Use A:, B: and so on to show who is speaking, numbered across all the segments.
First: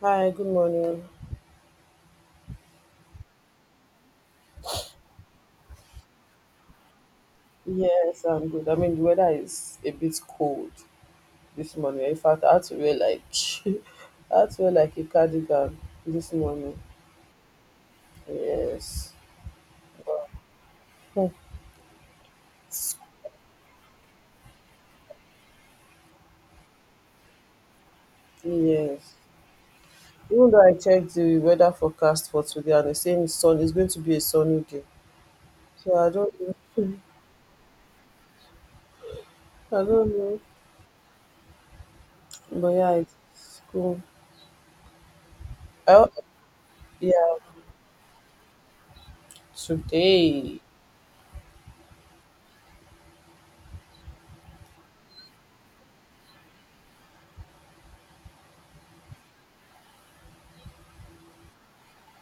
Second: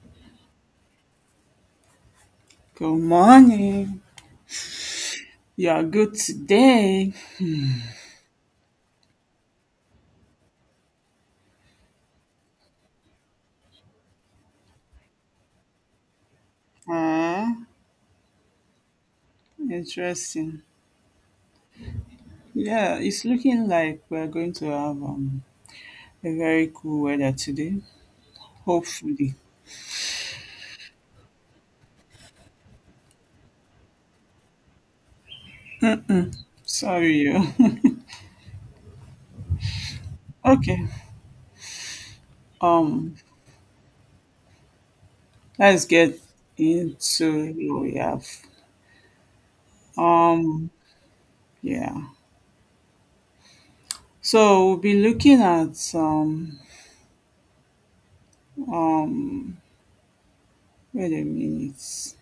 A: Hi, good morning.
B: Good morning. You are good today.
A: Yes, I'm good. I mean, the weather is a bit cold this morning. In fact, I had to wear like I had to wear like a cardigan this morning.
B: Ah,
A: Yes.
B: interesting.
A: Hmm.
B: Yeah, it's looking like we're going to have a very cool weather today.
A: Yes.
B: Hopefully.
A: Even though I checked the weather forecast for today and it's saying it's going to be a sunny day. So I don't know.
B: Sorry. Yo.
A: I don't know.
B: Okay.
A: But yeah,
B: Um,
A: it's cool.
B: let's
A: Oh,
B: get
A: yeah,
B: into what we have.
A: today.
B: Um, yeah. So we'll be looking at um wait a minute.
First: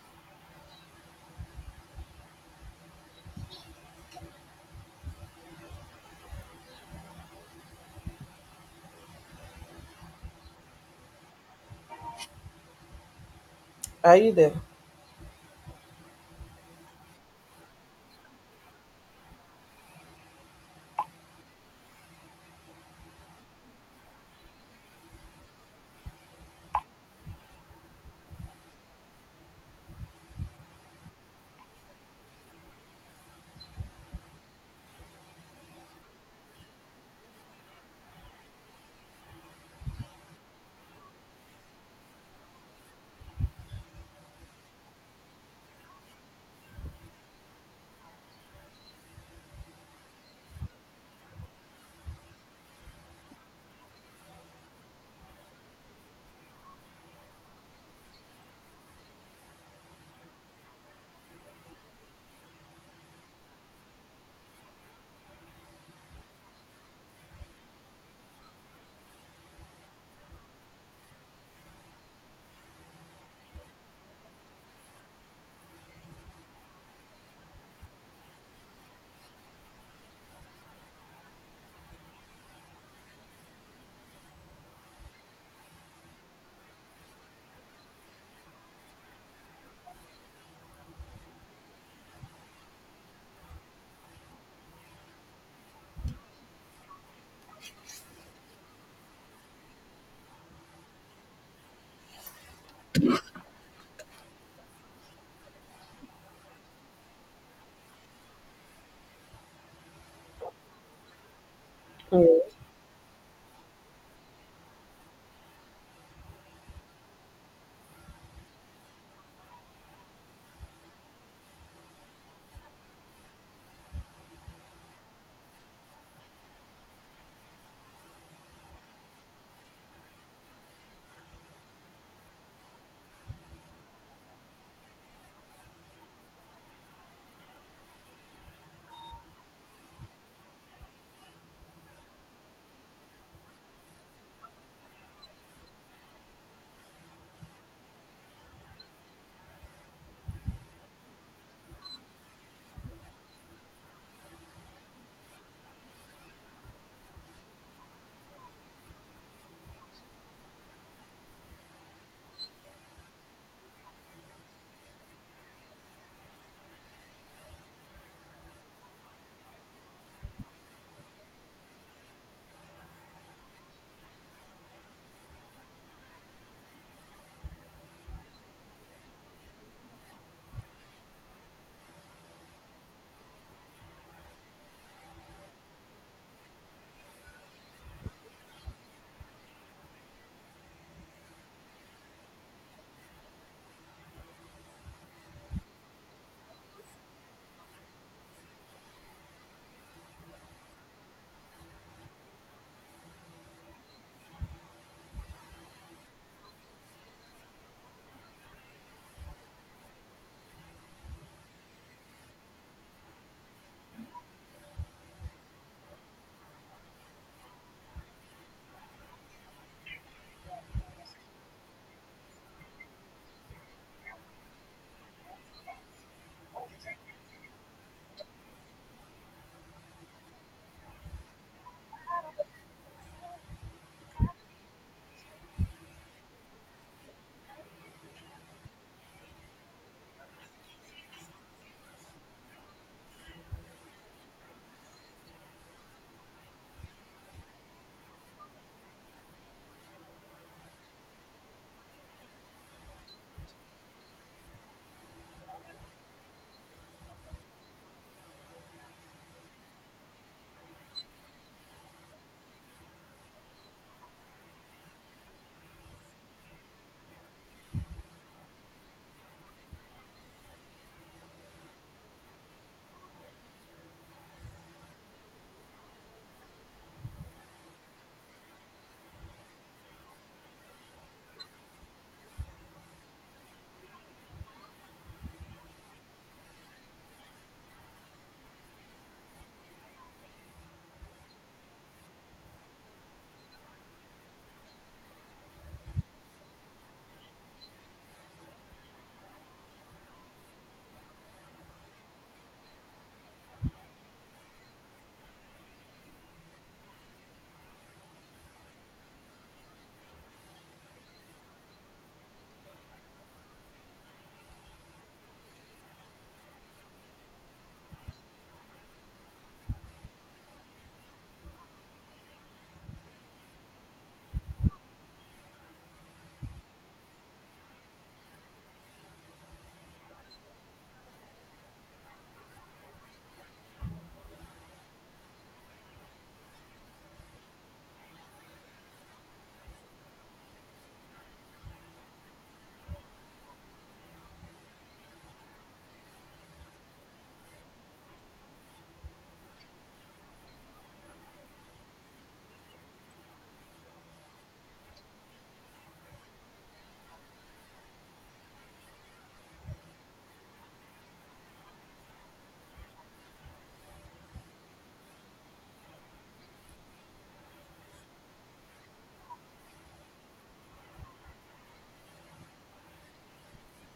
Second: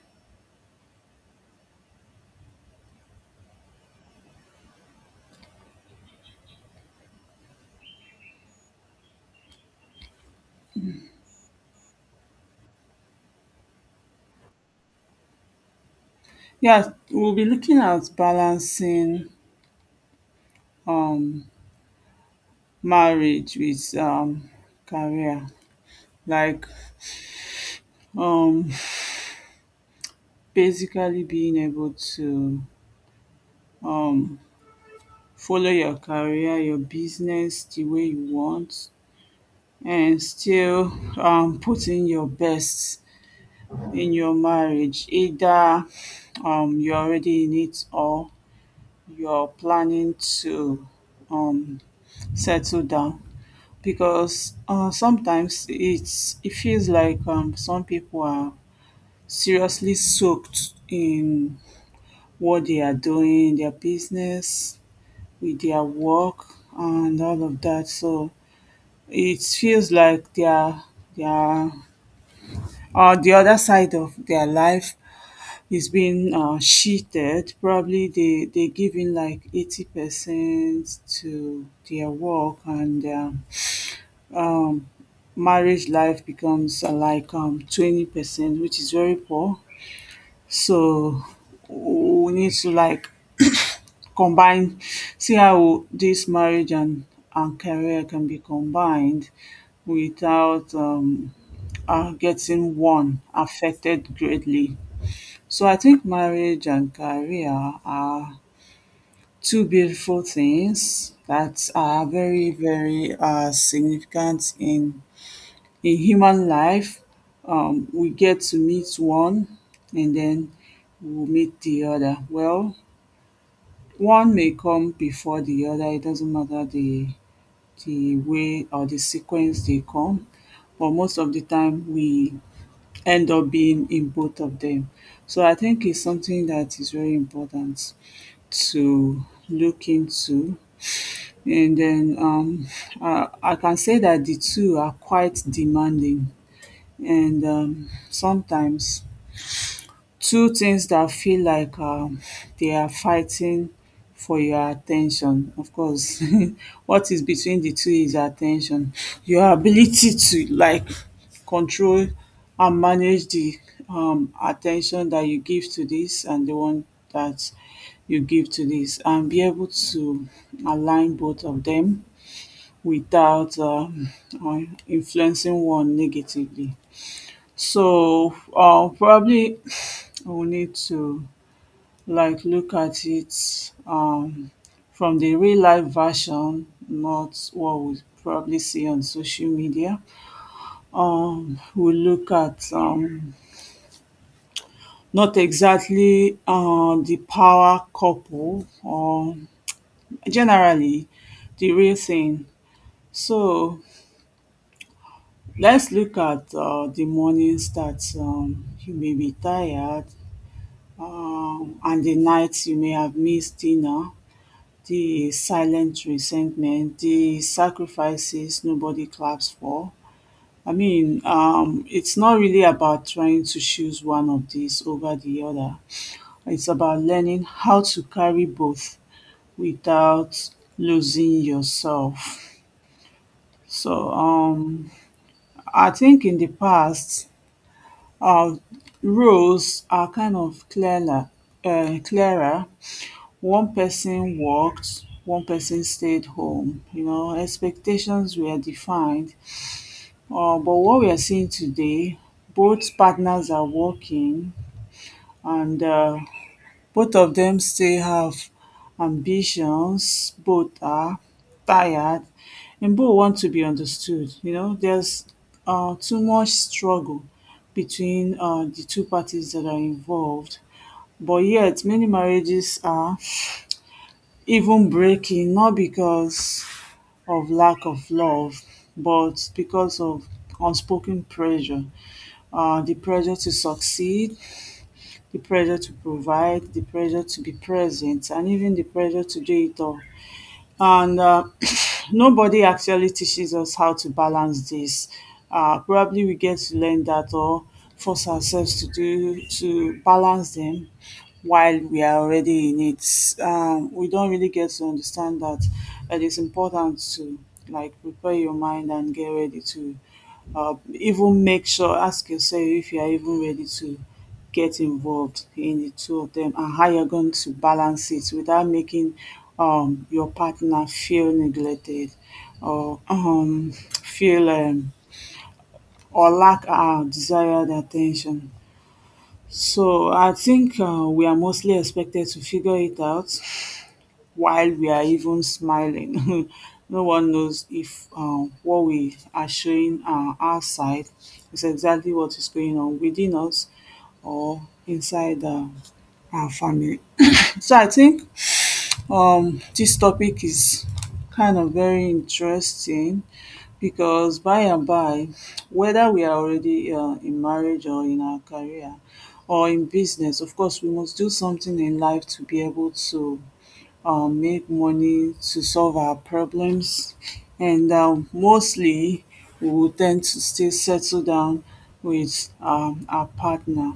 A: Are you there?
B: Yeah, we'll be looking at balancing um marriage with career, like, um basically being able to um follow your career, your business the way you want, and still putting your best in your marriage, either you're already in it or you're planning to um settle down, because sometimes it feels like some people are seriously soaked in what they are doing, their business, with their work and all of that. So it feels like their the other side of their life is being cheated. Probably they giving like 80% to their work, and their um, marriage life becomes like 20%, which is very poor. So we need to, like, combine, see how this marriage and career can be combined without getting one affected greatly. So I think marriage and career are two beautiful things that are very,
A: Yes.
B: very significant in human life. We get to meet one and then we'll meet the other. Well, one may come before the other. It doesn't matter the way or the sequence they come, but most of the time we end up being in both of them. So I think it's something that is very important to look into. And then I can say that the two are quite demanding, and sometimes two things that feel like they are fighting for your attention. Of course, what is between the two is attention. Your ability to, like, control and manage the at that you give to this, and the one that you give to this, and be able to align both of them without influencing one negatively. So, probably we need to, like, look at it from the real life version, not what we probably see on social media. We look at not exactly the power couple, or generally the real thing. So let's look at the mornings that you may be tired. And the nights you may have missed dinner, the silent resentment, the sacrifices nobody claps for. I mean, it's not really about trying to choose one of these over the other. It's about learning how to carry both without losing yourself. So I think in the past, our rules are kind of clearer, clearer. One person worked, one person stayed home, you know, expectations were defined. But what we are seeing today, both partners are working, and both of them still have ambitions, both are tired, and both want to be understood. You know, there's too much struggle between the two parties that are involved. But yet, many marriages are even breaking, not because of lack of love but because of unspoken pressure. The pressure to succeed, the pressure to provide, the pressure to be present, and even the pressure to do it all. And nobody actually teaches us how to balance this. Probably we get to learn that or force ourselves to do to balance them while we are already in it. We don't really get to understand that it is important to, like, prepare your mind and get ready to even make sure ask yourself if you are even ready to get involved in the two of them, and how you're going to balance it without making your partner feel neglected or feel or lack our desired attention. So I think we are mostly expected to figure it out while we are even smiling. No one knows if what we are showing outside is exactly what is going on within us or inside and family. So I think this topic is kind of very interesting because, by and by, whether we are already in marriage or in our career or in business, of course, we must do something in life to be able to make money to solve our problems. And mostly, we will tend to stay settle down with our partner.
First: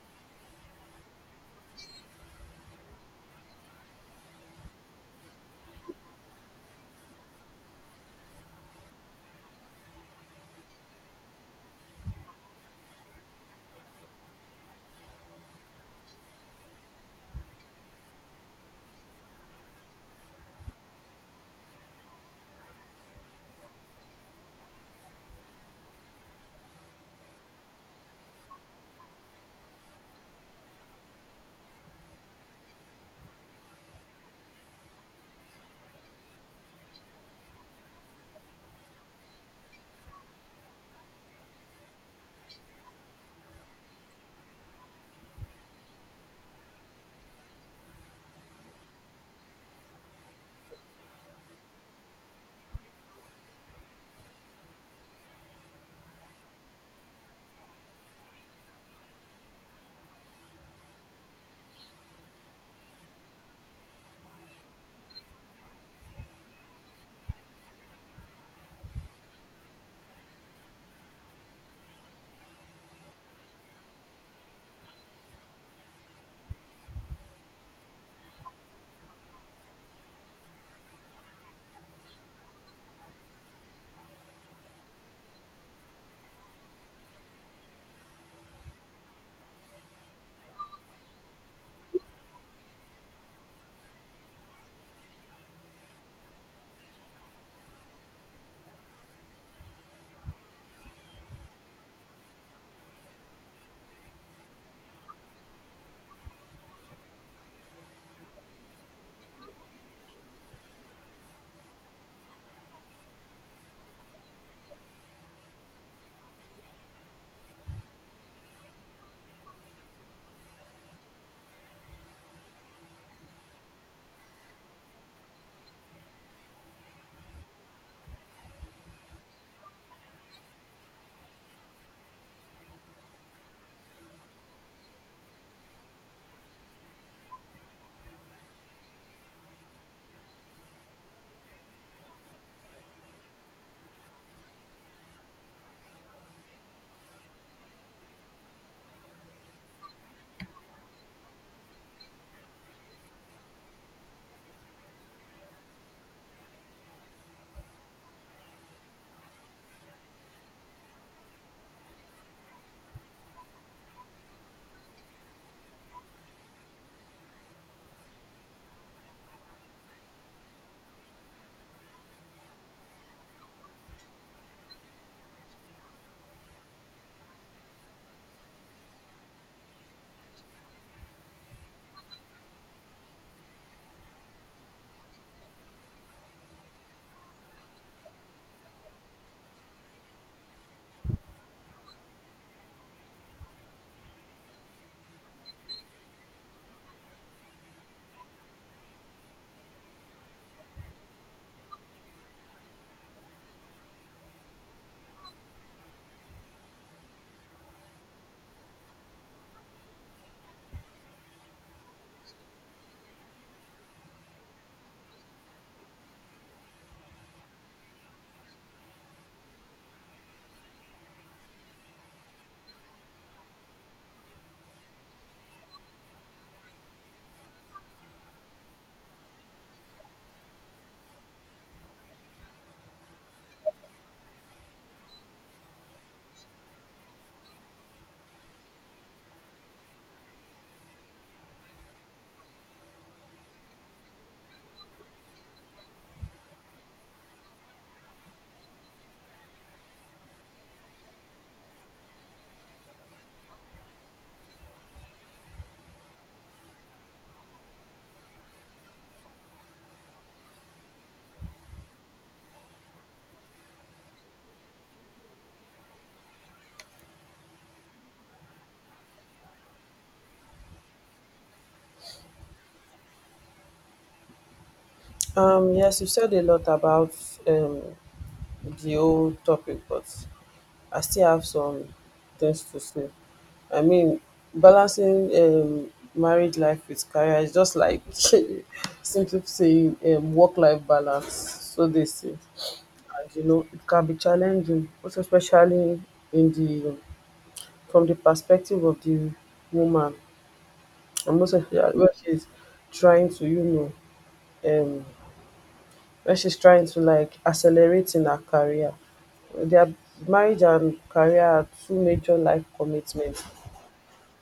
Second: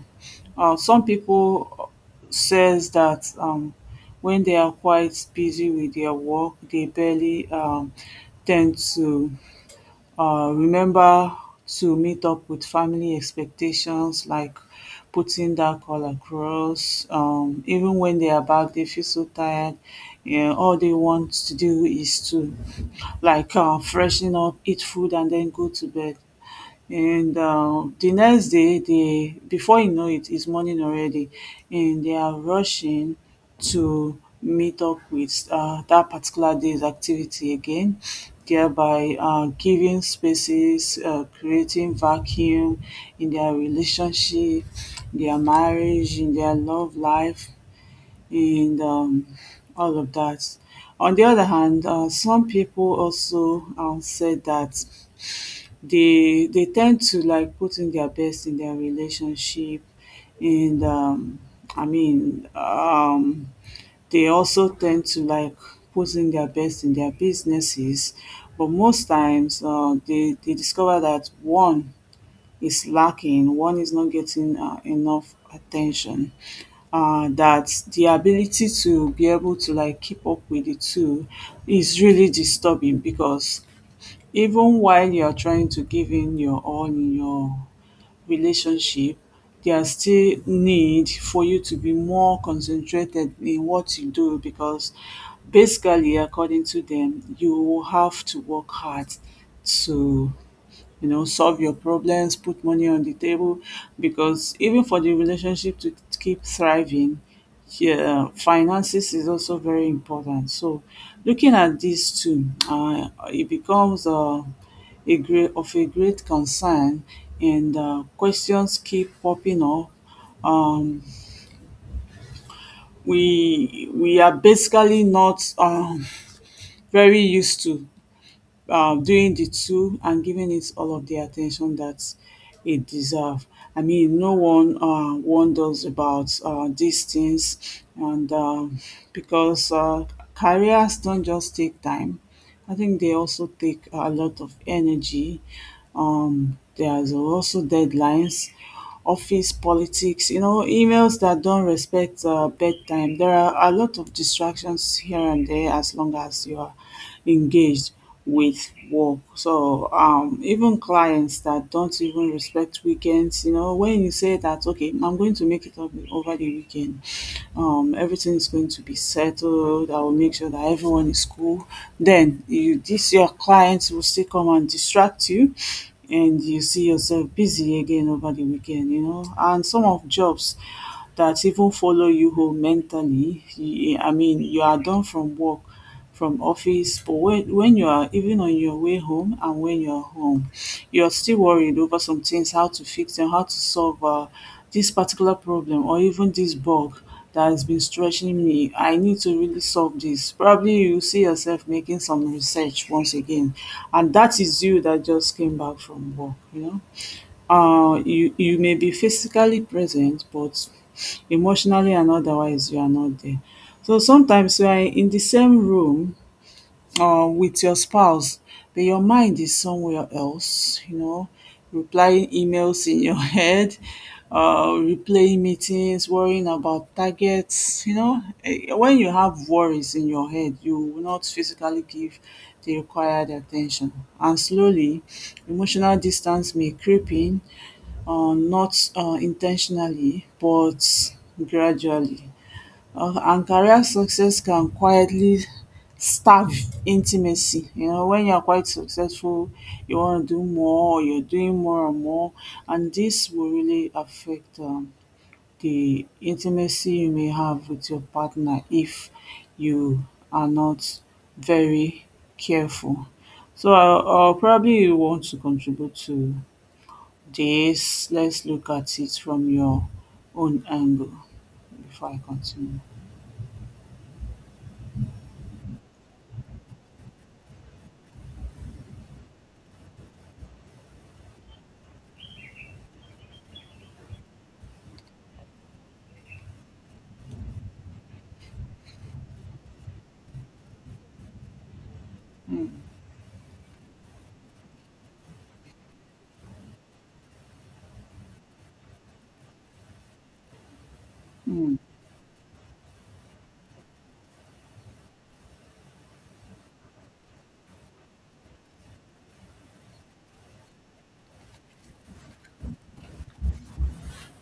B: Some people says that when they are quite busy with their work, they barely tend to remember to meet up with family expectations, like putting that call across. Even when they are back, they feel so tired, yeah, all they want to do is to, like, freshen up, eat food, and then go to bed, and the next day they, before you know it, it's morning already, and they are rushing to meet up with that particular day's activity again, thereby giving spaces, creating vacuum in their relationship, their marriage, in their love life, and all of that. On the other hand, some people also said that they tend to, like, put in their best in their relationship, and i mean um they also tend to, like, put in their best in their businesses, but most times they discover that one is lacking, one is not getting enough attention. Uh, that the ability to be able to, like, keep up with the two is really disturbing, because even while you are trying to give in your all in your relationship, there are still need for you to be more concentrated in what you do, because basically, according to them, you will have to work hard to, you know, solve your problems, put money on the table, because even for the relationship to keep thriving, yeah, finances is also very important. So, looking at these two, it becomes a great concern, and questions keep popping up. Um, we are basically not very used to doing the two and giving it all of the attention that it deserve. I mean, no one wonders about these things, and because careers don't just take time, I think they also take a lot of energy. There's also deadlines, office politics, you know, emails that don't respect bedtime. There are a lot of distractions here and there as long as you are engaged with work. So even clients that don't even respect weekends, you know, when you say that, okay, I'm going to make it up over the weekend, everything is going to be settled. I will make sure that everyone is cool. Then you, this your clients, will still come and distract you, and you see yourself busy again over the weekend, you know. And some of jobs that even follow you home mentally, you, I mean, you are done from work, from office, but when you are even on your way home, and when you're home, you're still worried over some things, how to fix them, how to solve this particular problem, or even this bug that has been stretching me, I need to really solve this. Probably you see yourself making some research once again, and that is you that just came back from work, you know. You may be physically present, but emotionally and otherwise, you are not there. So sometimes we are in the same room with your spouse, but your mind is somewhere else, you know, replying emails in your head, replaying meetings, worrying about targets, you know. Eh, when you have worries in your head, you will not physically give the required attention. And slowly, emotional distance may creep in, not intentionally, but gradually. And career success can quietly starve intimacy. You know, when you are quite successful, you want to do more, or you're doing more and more, and this will really affect the intimacy you may have with your partner if you are not very careful. So I, probably you want to contribute to this. Let's look at it from your own angle before I continue.
A: Yes, you said a lot about um the whole topic, but I still have some things to say. I mean, balancing married life with career is just like simply saying work life balance. So they say, and you know, it can be challenging, most especially in the from the perspective of the woman, and most
B: Mm.
A: especially when she's trying to, you know, um, where she's trying to like accelerate in her career. Their marriage and career are two major life commitments,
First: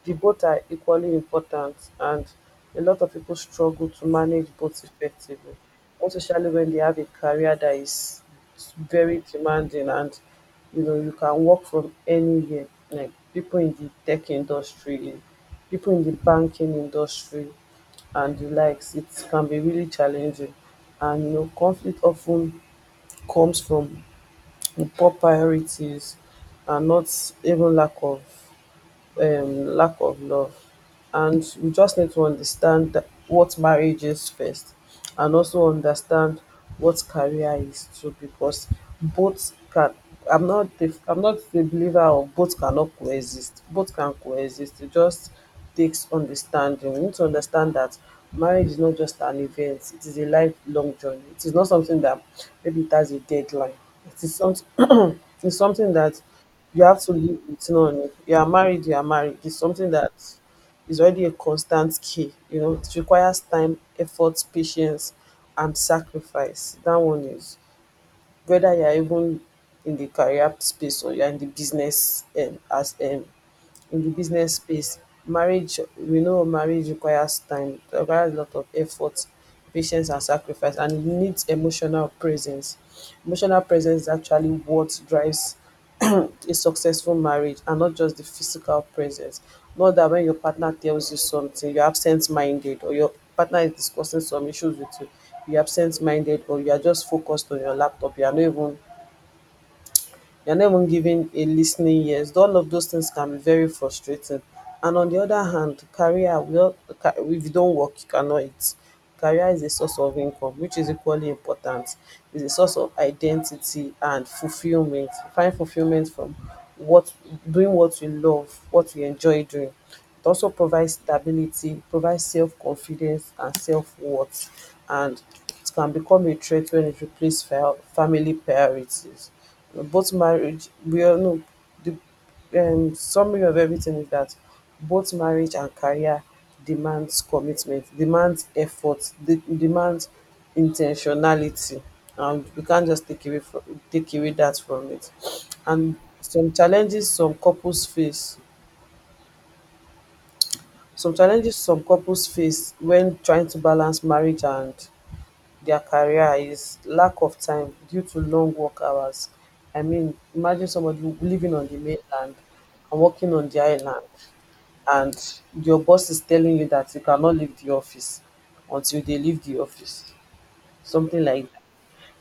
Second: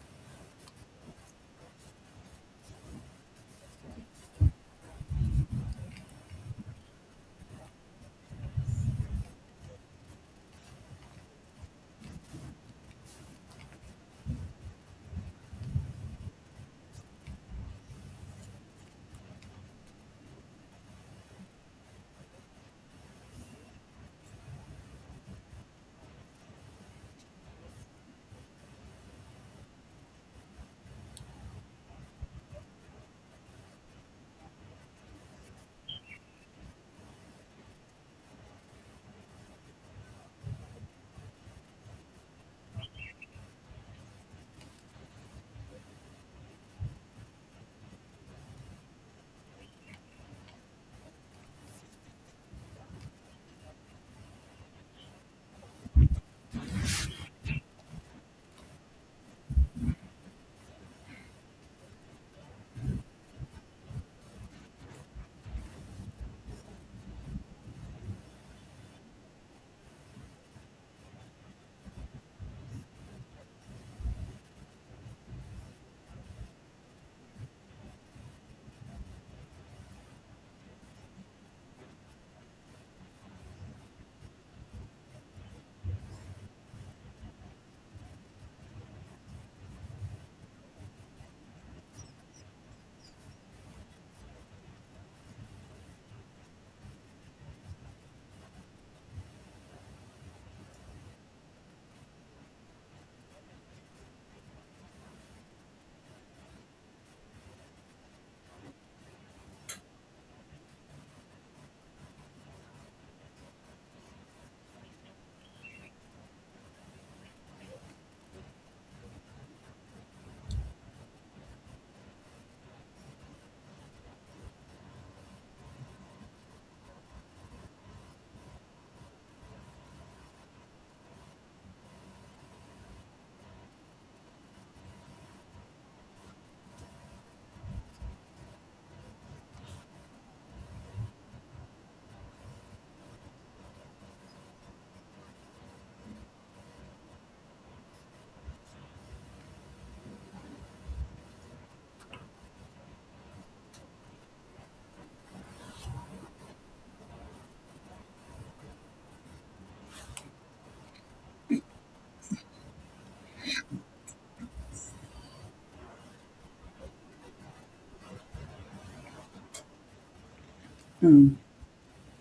A: the both are equally important, and a lot of people struggle to manage both effectively, most especially when they have a career that is very demanding, and you know you can work from anywhere. Like people in the tech industry, people in the banking industry and the likes, it can be really challenging. And you know conflict often comes from poor priorities and not even lack of love. And we just need to understand that what marriage is first, and also understand what career is too, because both can. I'm not the believer of both cannot coexist. Both can coexist. It just takes understanding. We need to understand that marriage is not just an event, it is a lifelong journey. It is not something that maybe it has a deadline. It is something It's something that you have to live with none. You are married, you are married. It's something that is already a constant key. You know, it requires time, effort, patience, and sacrifice. That one is whether you are even in the career space or you are in the business as in the business space. Marriage, we know marriage requires time, it requires a lot of effort, patience and sacrifice, and it needs emotional presence. Emotional presence is actually what drives a successful marriage, and not just the physical presence. Not that when your partner tells you something you're absent minded, or your partner is discussing some issues with you, you're absent minded, or you're just focused on your laptop you're not even giving a listening ears. All of those things can be very frustrating. And on the other hand, if you don't work, you cannot eat. Career is a source of income, which is equally important. It's a source of identity and fulfillment. Find fulfillment from what Doing what you love, what you enjoy doing. It also provides stability, provides self-confidence and self-worth. And it can become a threat when it replaces family priorities. Both marriage, we all know, the summary of everything is that both marriage and career demands commitment, demands effort, demands intentionality, and we can't just take away that from it. And some challenges some couples face some challenges some couples face when trying to balance marriage and their career is lack of time due to long work hours. I mean, imagine somebody living on the mainland and working on the island, and your boss is telling you that you cannot leave the office until they leave the office, something like,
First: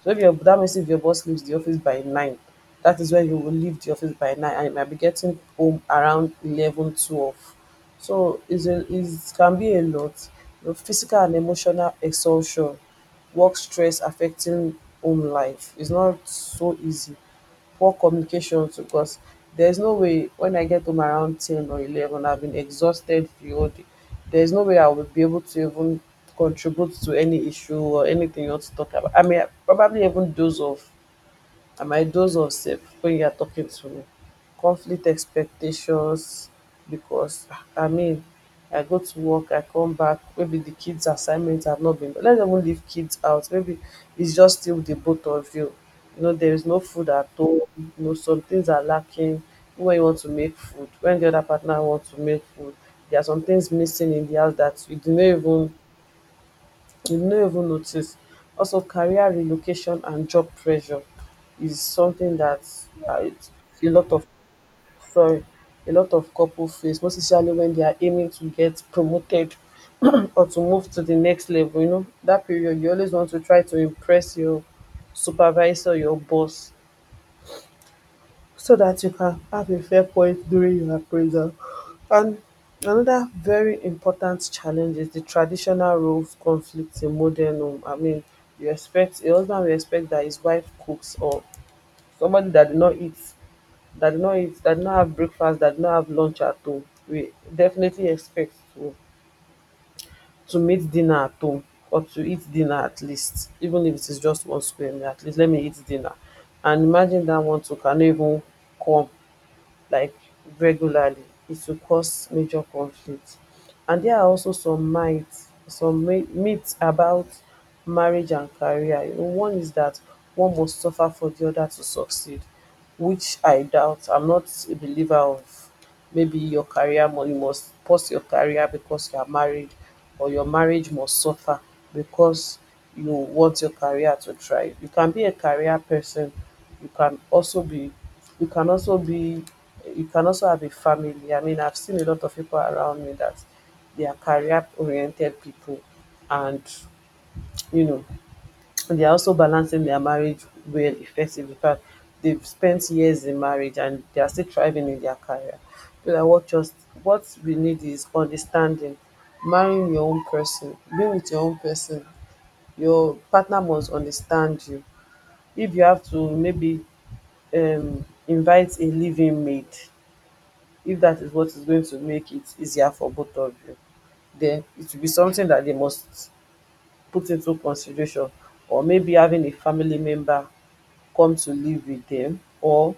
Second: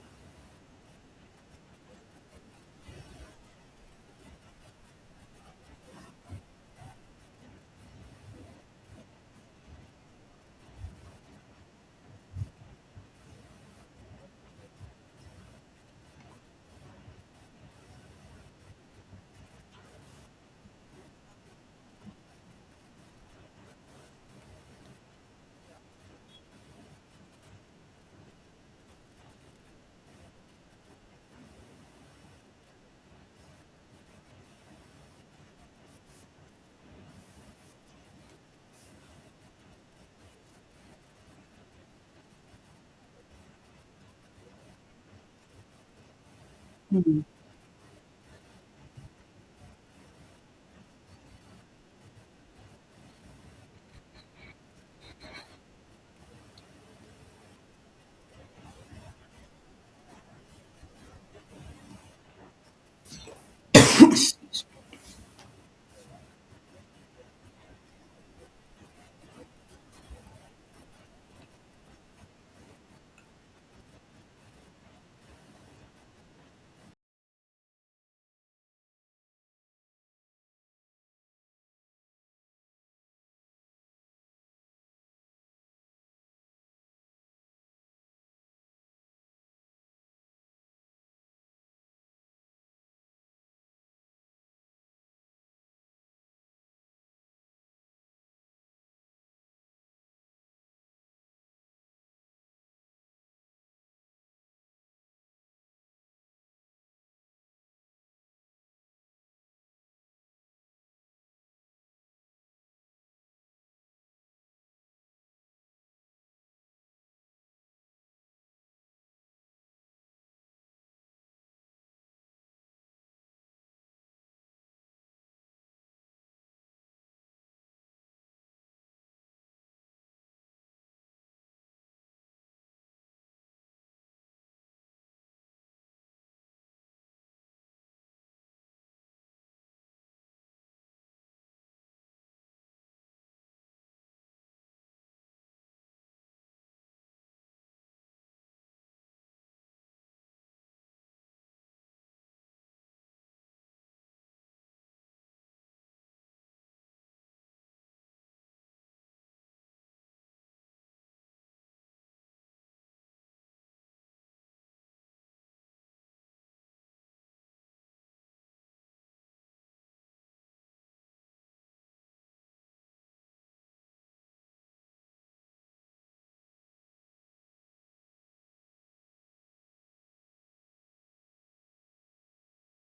A: so if your that means if your boss leaves the office by nine, that is when you will leave the office by nine, and you might be getting home around 11, 12. So is a is can be a lot. The physical and emotional exhaustion, work stress affecting home life. It's not so easy. Poor communication too, because there's no way when I get home around 10 or 11, I've been exhausted the whole day. There's no way I will be able to even contribute to any issue or anything you want to talk about. I mean, probably even doze off and my dose of self when you are talking to me. Conflict expectations, because I mean I go to work, I come back, maybe the kids' assignments have not been, let's even leave kids out. Maybe it's just still the both of you. You know, there is no food
B: Mm,
A: at home, you know, some things are lacking. When you want to make food, when the other partner wants to make food, there are some things missing in the house that you do not even, you no even notice. Also, career relocation and job pressure is something that it's a lot of, sorry, a lot of couples face, most especially when they are aiming to get promoted or to move to the next level. You know that period, you always want to try to impress your supervisor, your boss, so that you can have a fair point during your appraisal. And another very important challenge is the traditional roles conflict in modern home. I mean, you expect a husband will expect that his wife cooks, or somebody that did not eat, that did not eat, that did not have breakfast, that did not have lunch at home. We definitely expect to meet dinner at home or to eat dinner at least, even if it is just one square meal, at least let me eat dinner. And imagine that one too can even come like regularly, it will cause major conflict. And there are also some myths some my- myths about marriage and career. You know, one is that one must suffer for the other to succeed, which I doubt, I'm not a believer of. Maybe your career money must pause your career because you are married, or your marriage must suffer because you want your career to thrive. You can be a career person. You can also be, you can also be, you can also have a family. I mean, I've seen a lot of people around me that they are career oriented people, and you know, and they're also balancing their marriage well effectively. In fact, they've spent years in marriage and they are still thriving in their career. So that what we need is understanding, marrying your own person, being with your own person. Your partner must understand you. If you have to maybe invite a living mate, if that is what is going to make it easier for both of you, then it will be something that they must put into consideration, or maybe having a family member come to live with them, or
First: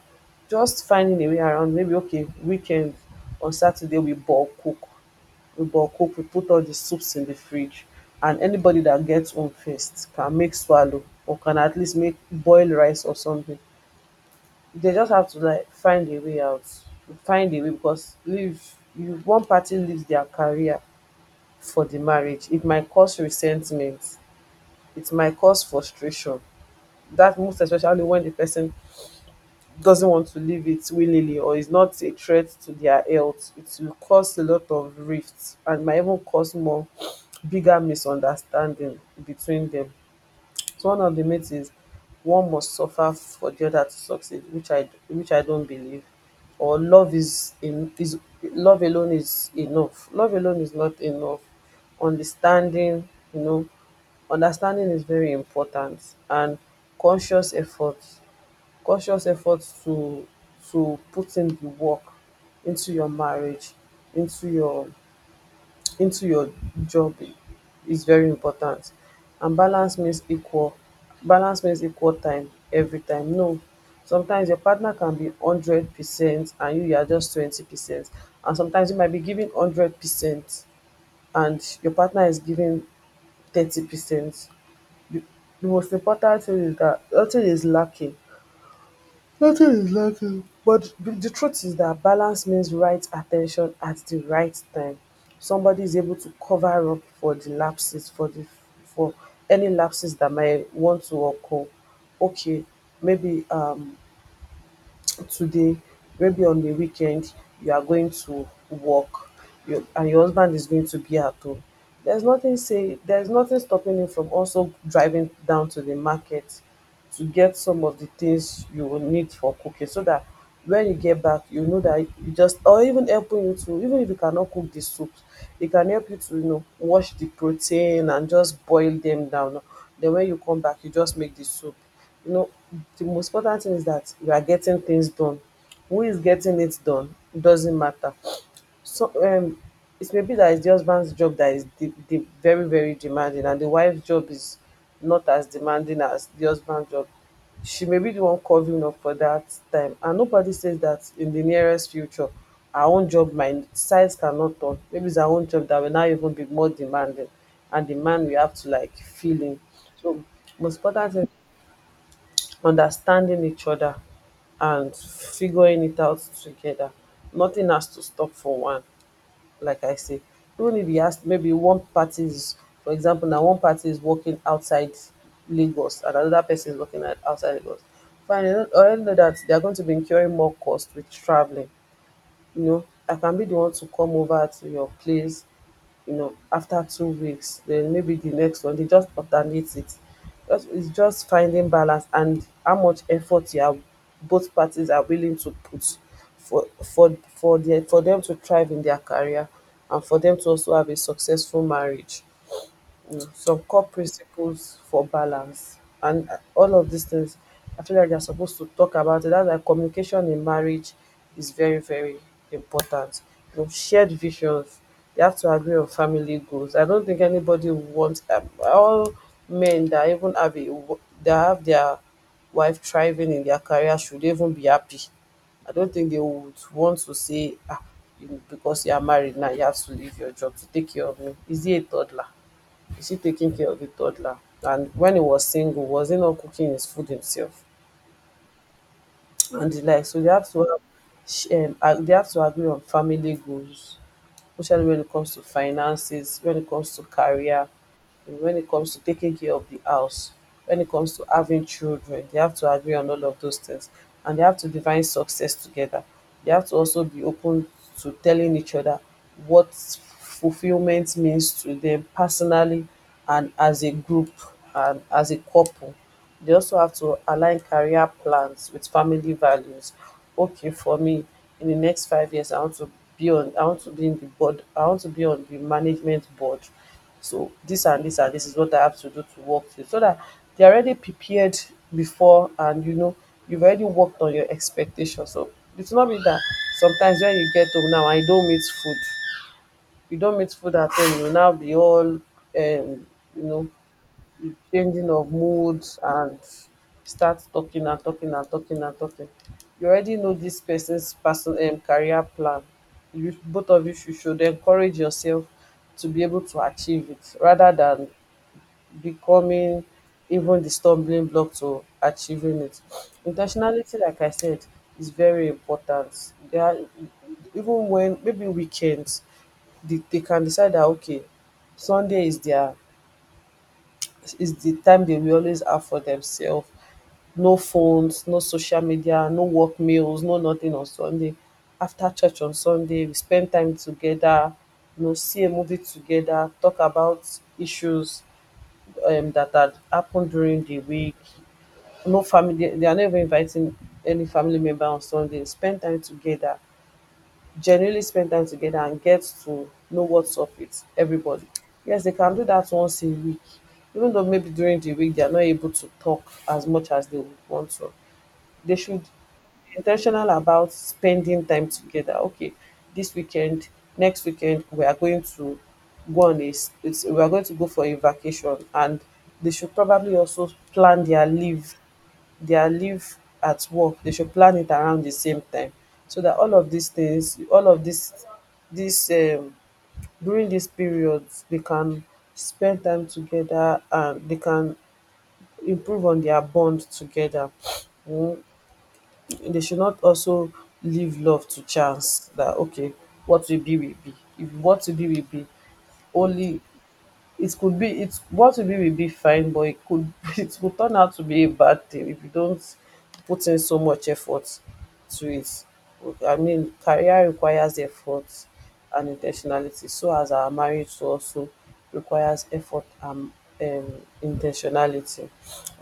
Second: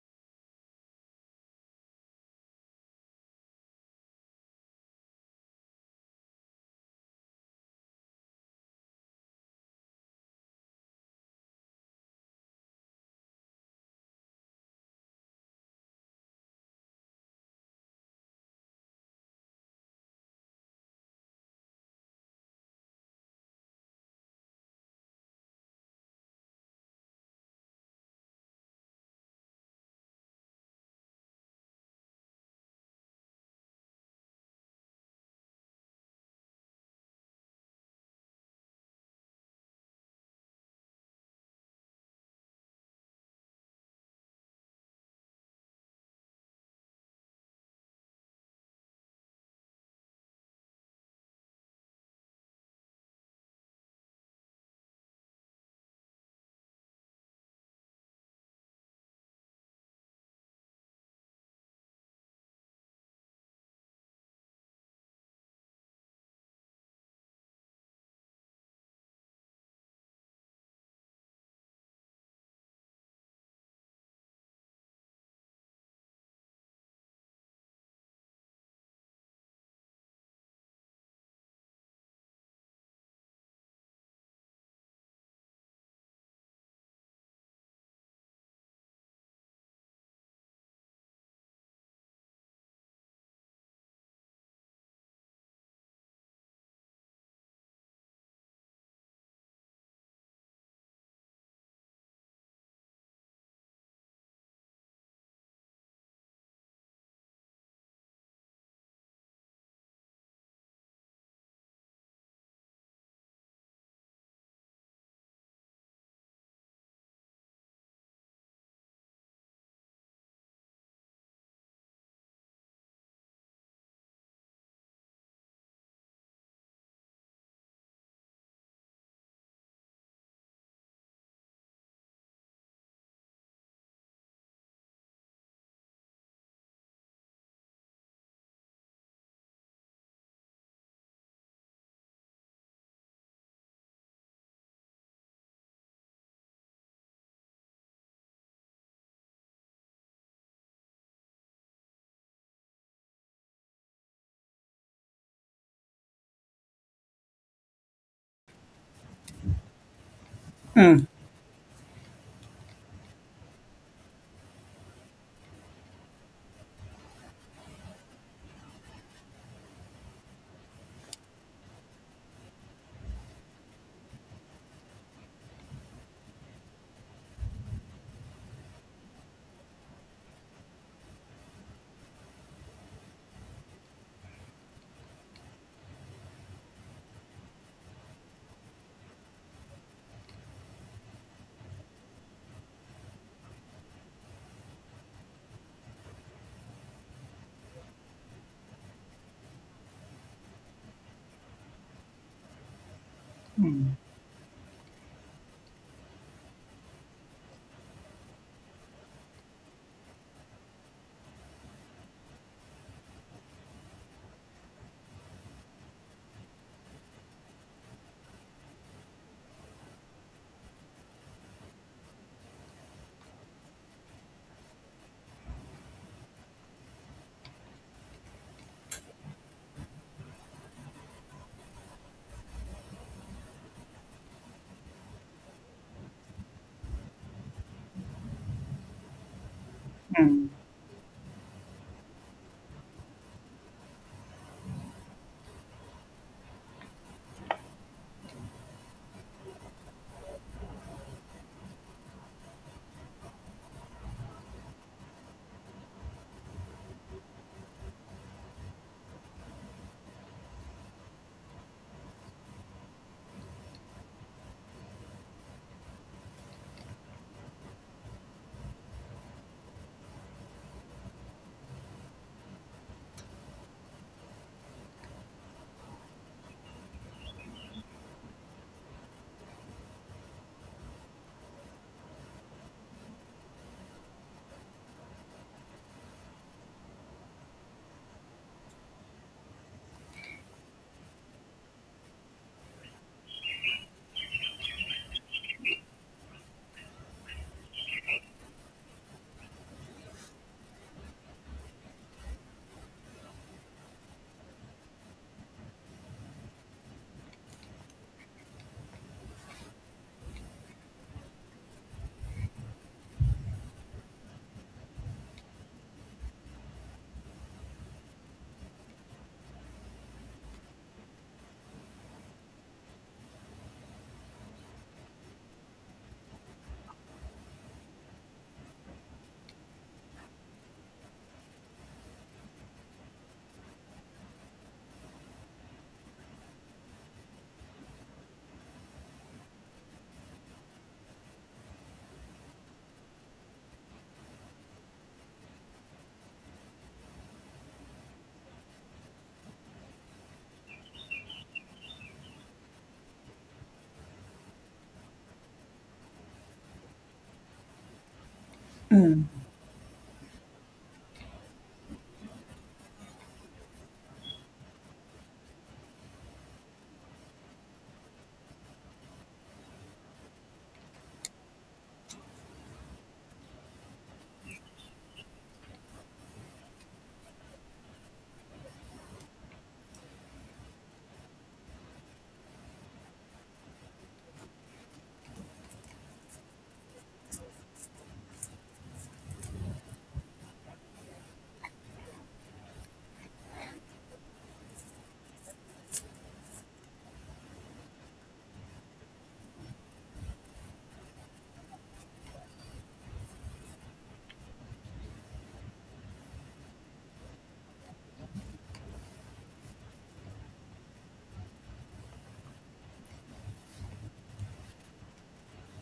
A: just finding a way around. Maybe okay weekend, on Saturday we bulk cook, we put all the soups in the fridge, and anybody that gets home first can make swallow, or can at least make boiled rice or something. They just have to like find a way. Because leave you one party leaves their career for the marriage, it might cause resentment, it might cause frustration. That most especially when the person doesn't want to leave it willingly, or is not a threat to their health, it will cause a lot of rifts and might even cause more bigger misunderstanding between them. So one of the myths is one must suffer for the other to succeed, which I don't believe. Or love alone is enough. Love alone is not enough. Understanding, you know, understanding is very important. And conscious effort conscious effort to put in the work into your marriage, into your into your job is very important. And balance means equal, balance means equal time every time? No. Sometimes your partner can be 100% and you are just 20%, and sometimes you might be giving 100% and your partner is giving 30%. the the most important thing is that nothing is lacking. Nothing is lacking. But the truth is that balance means right attention at the right time. Somebody is able to cover up for the lapses, for the, for any lapses that might want to occur. Okay, maybe today, maybe on the weekend, you are going to work, you, and your husband is going to be at home. There's nothing say there's nothing stopping him from also driving down to the market to get some of the things you will need for cooking so that when you get back you know that you just, or even helping you to, even if you cannot cook the soups, it can help you to, you know, wash the protein and just boil them down. Then when you come back you just make the soup, you know. The most important thing is that you are getting things done. Who is getting it done, it doesn't matter. So it may be that it's the husband's job that is the very very demanding, and the wife's job is not as demanding as the husband's job. She may be the one covering up for that time, and nobody says that in the nearest future, our own job might size cannot turn. Maybe it's our own job that will now even be more demanding, and the man we have to like feel in. So most important thing, understanding each other and figuring it out together. Nothing has to stop for one, like I say. Even if you ask, maybe one party is, for example, now one party is working outside Lagos and another person is working at outside Lagos. Fine, I already know that they are going to be incurring more cost with traveling, you know, I can be the one to come over to your place, you know, after 2 weeks, then maybe the next one, they just alternate it. It's just finding balance and how much effort you are, both parties are willing to put for for their, for them to thrive in their career and for them to also have a successful marriage. Some core
B: mm,
A: principles for balance and all of these things, I feel like they're supposed to talk about it. That's why communication in marriage is very very important. You know, shared visions, you have to agree on family goals. I don't think anybody wants, all men that even have a that have their wife thriving in their career should even be happy. I don't think they would want to say, ah, you, because you are married now, you have to leave your job to take care of me. Is he a toddler? Is he taking care of the toddler? And when he was single, was he not cooking his food himself? And the like. So they have
B: mm.
A: to have, they have to agree on family goals, especially when it comes to finances, when it comes to career, when it comes to taking care of the house, when it comes to having children. They have to agree on all of those things and they have to define success together. They have to also be open to telling each other what fulfillment means to them personally and as a group and as a couple. They also have to align career plans with family values. Okay, for me, in the next 5 years, I want to be on. I want to be in the board. I want to be on the management board. So this and this and this is what I have to do to work today. So that they're already prepared before, and you know, you've already worked on your expectations. So it's not be that sometimes when you get home now I don't meet food, you don't meet food at home, you will now be all you know, changing of moods and start talking and talking and talking and talking. You already know this person's person career plan. You both of you should encourage yourself to be able to achieve it rather than becoming even the stumbling block to achieving it. Intentionality, like I said, is very important. They are, even when maybe weekends, they can decide that okay, Sunday is the time they will always have for themselves. No phones, no social media, no work meals, no nothing on Sunday. After church on Sunday, we spend time together, you know, see a movie together, talk about issues that had happened during the week. No family, they are never inviting any family member on Sunday. Spend time together, genuinely spend time together and get to know what's up with everybody. Yes, they can do that once a week, even though maybe during the week they are not able to talk as much as they would want to. They should be intentional about spending time together. Okay, this weekend, next weekend, we are going to go on a, s- it's, we are going to go for a vacation, and they should probably also plan their leave, at work, they should plan it around the same time. So that all of these things, all of this, this um, during these periods, they can spend time together and they can improve on their bond together. Mm, they should not also leave love to chance. That okay, what will be will be. If what will be, only it could be it what we did will be fine, but it could it could turn out to be a bad thing if you don't put in so much effort to it. I mean, career requires effort and intentionality, so as our marriage too also requires effort and in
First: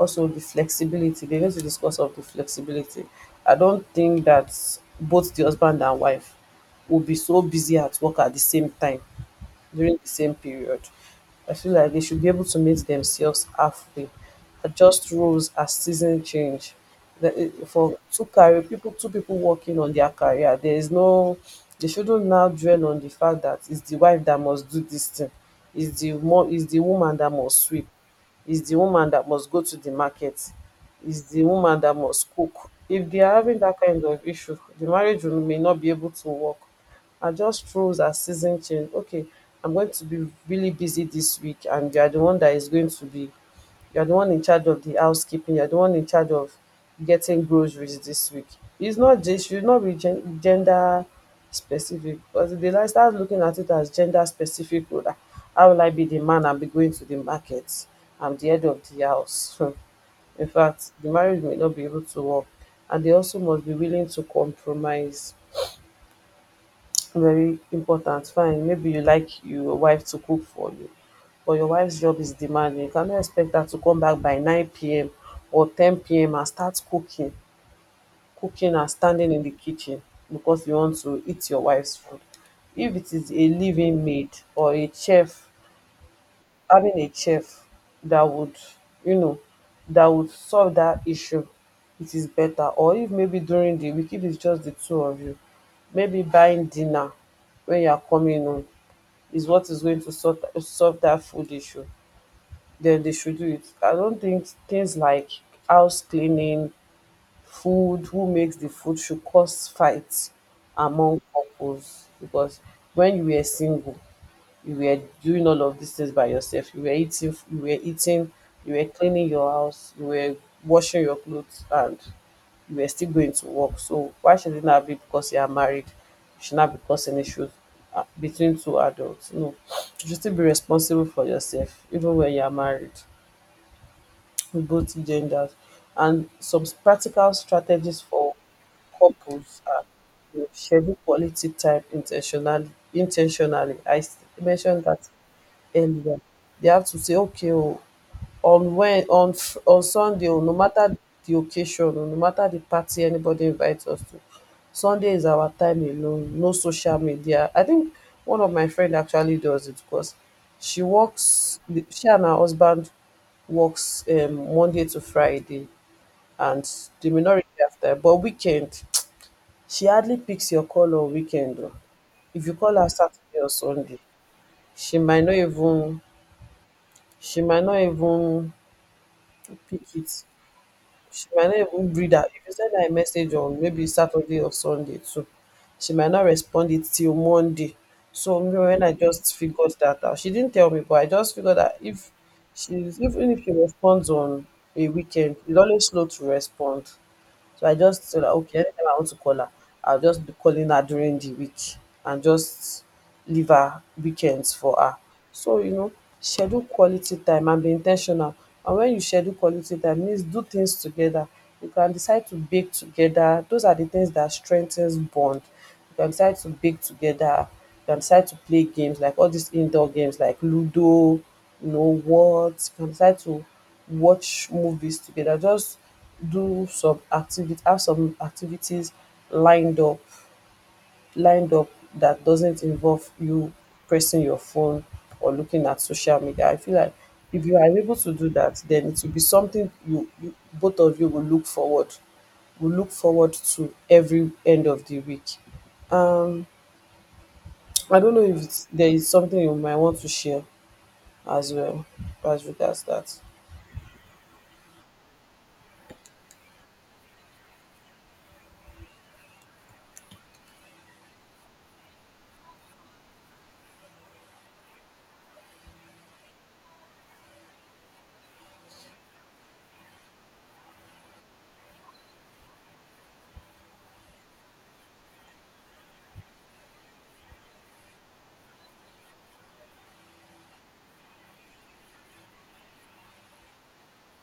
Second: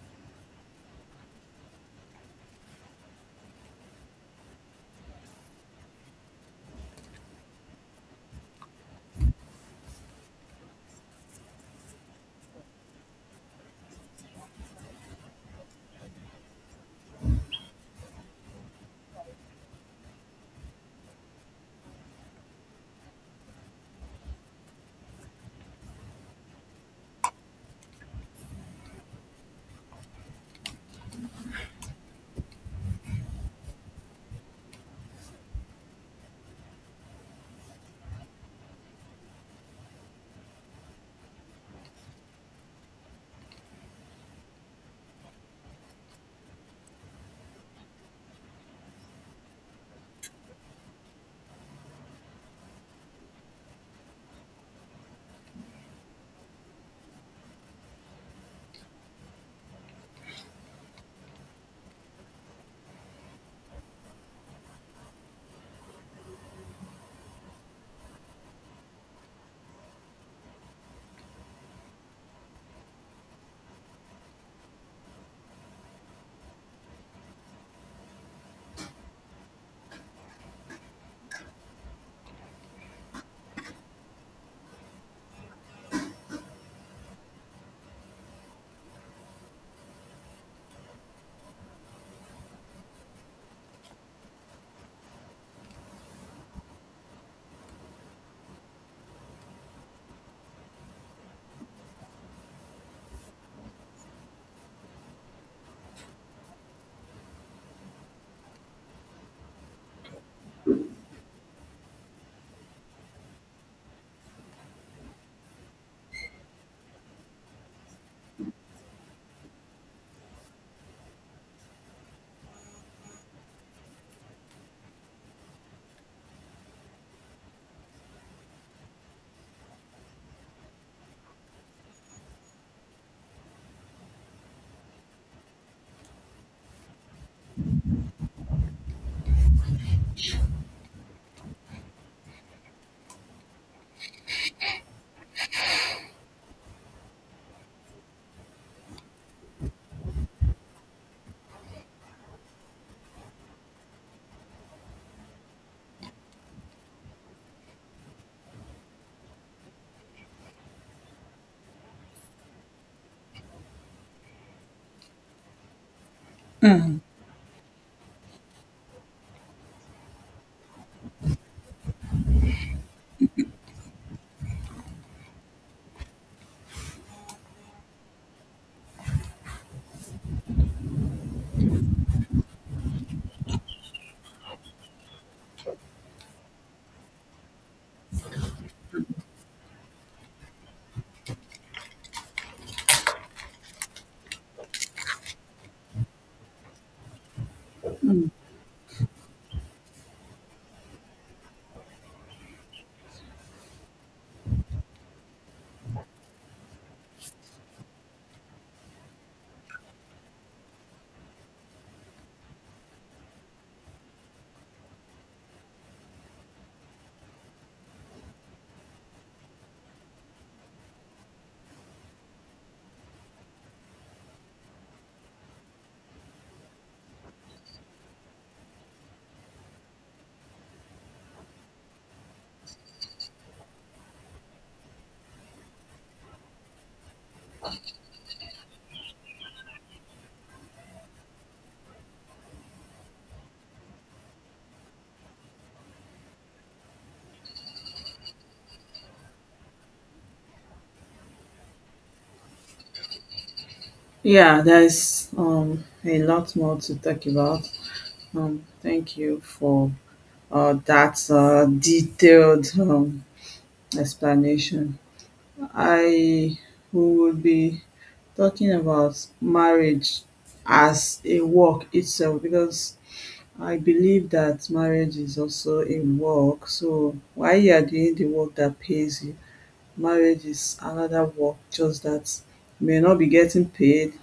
A: also the flexibility dey need to discuss of the flexibility. I don't think that both the husband and wife will be so busy at work at the same time during the same period. I feel like they should be able to meet themselves halfway, adjust roles as season change. For two career people, two people working on their career, there is no. They shouldn't now dwell on the fact that it's the wife that must do this thing, it's the woman that must sweep, it's the woman that must go to the market, it's the woman that must cook. If they are having that kind of issue, the marriage may not be able to work. I just froze as season change. Okay, I'm going to be really busy this week, and you are the one that is going to be, you are the one in charge of the housekeeping, you are the one in charge of getting groceries this week. It's not just, should not be gender specific, because if they like start looking at it as gender specific, oh, ah, how will I be the man and be going to the market? I'm the head of the house. In fact, the marriage may not be able to work, and they also must be willing to compromise. Very important. Fine, maybe you like your wife to cook for you, but your wife's job is demanding, you cannot expect her to come back by 9 p.m. or 10 p.m. and start cooking and standing in the kitchen because you want to eat your wife's food. If it is a living maid or a chef, having a chef that would, you know, that would solve that issue, it is better. Or if maybe during the week, if it's just the two of you, maybe buying dinner when you are coming home is what is going to solve that food issue. Then they should do it. I don't think things like house cleaning, food, who makes the food should cause fights among couples, because when you were single, you were doing all of these things by yourself. You were eating you were cleaning your house, you were washing your clothes, and you were still going to work. So why should it not be, because you are married, you should not be causing issues between two adults. No, you should still be responsible for yourself even when you are married, with both genders. And some practical strategies for couples are, you know, schedule quality time intentionally. I mentioned that earlier. They have to say, okay, oh, on when on Fr- on Sunday, oh, no matter the occasion, oh, no matter the party anybody invites us to, Sunday is our time alone. No social media. I think one of my friend actually does it. Because she works, she and her husband works Monday to Friday, and the minority after. But weekend, she hardly picks your call on weekend. Oh. If you call her Saturday or Sunday, she might not even, she might not even pick it. She might not even read her. If you send her a message on maybe Saturday or Sunday too, she might not respond it till Monday. So me, when I just figured that out, she didn't tell me, but I just figured that if she's, even if she responds on a weekend, it's always slow to respond. So I just, so okay, anytime I want to call her, I'll just be calling her during the week and just leave her weekends for her. So, you know, schedule quality time and be intentional. And when you schedule quality time, means do things together. You can decide to bake together. Those are the things that strengthens bond. You can decide to bake together. You can decide to play games, like all these indoor games like Ludo, you know, what. You can decide to watch movies together. Just do some activity, have some activities lined up, lined up that doesn't involve you pressing your phone or looking at social media. I feel like if you are able to do that, then it will be something you both of you will look forward, to every end of the week. I don't know if it's, there is something you might want to share as well as regards that.
B: Yeah, there's a lot more to talk about. Thank you for that detailed explanation. I will be talking about marriage as a work itself, because I believe that marriage is also a work. So while you are doing the work that pays you, marriage is another work, just that you may not be getting paid,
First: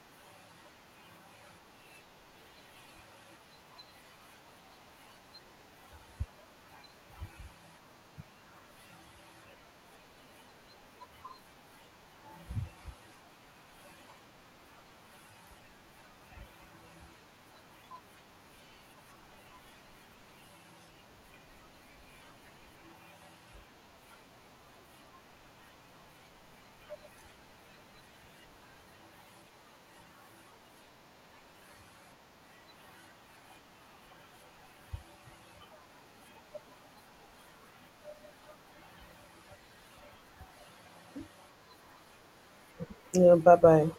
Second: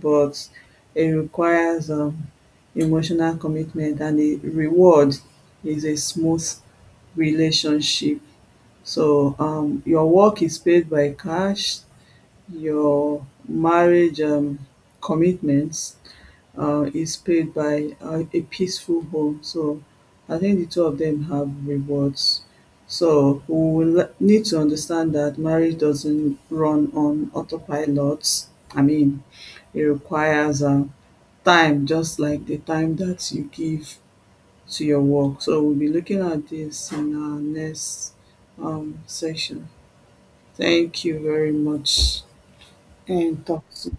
B: but it requires emotional commitment, and the reward is a smooth relationship. So your work is paid by cash, your marriage commitments is paid by a peaceful home. So I think the two of them have rewards. So we will need to understand that marriage doesn't run on autopilot. I mean, it requires time, just like the time that you give to your work. So we'll be looking at this in our next session. Thank you very much,
A: Yeah,
B: and
A: bye
B: talk
A: bye.
B: soon.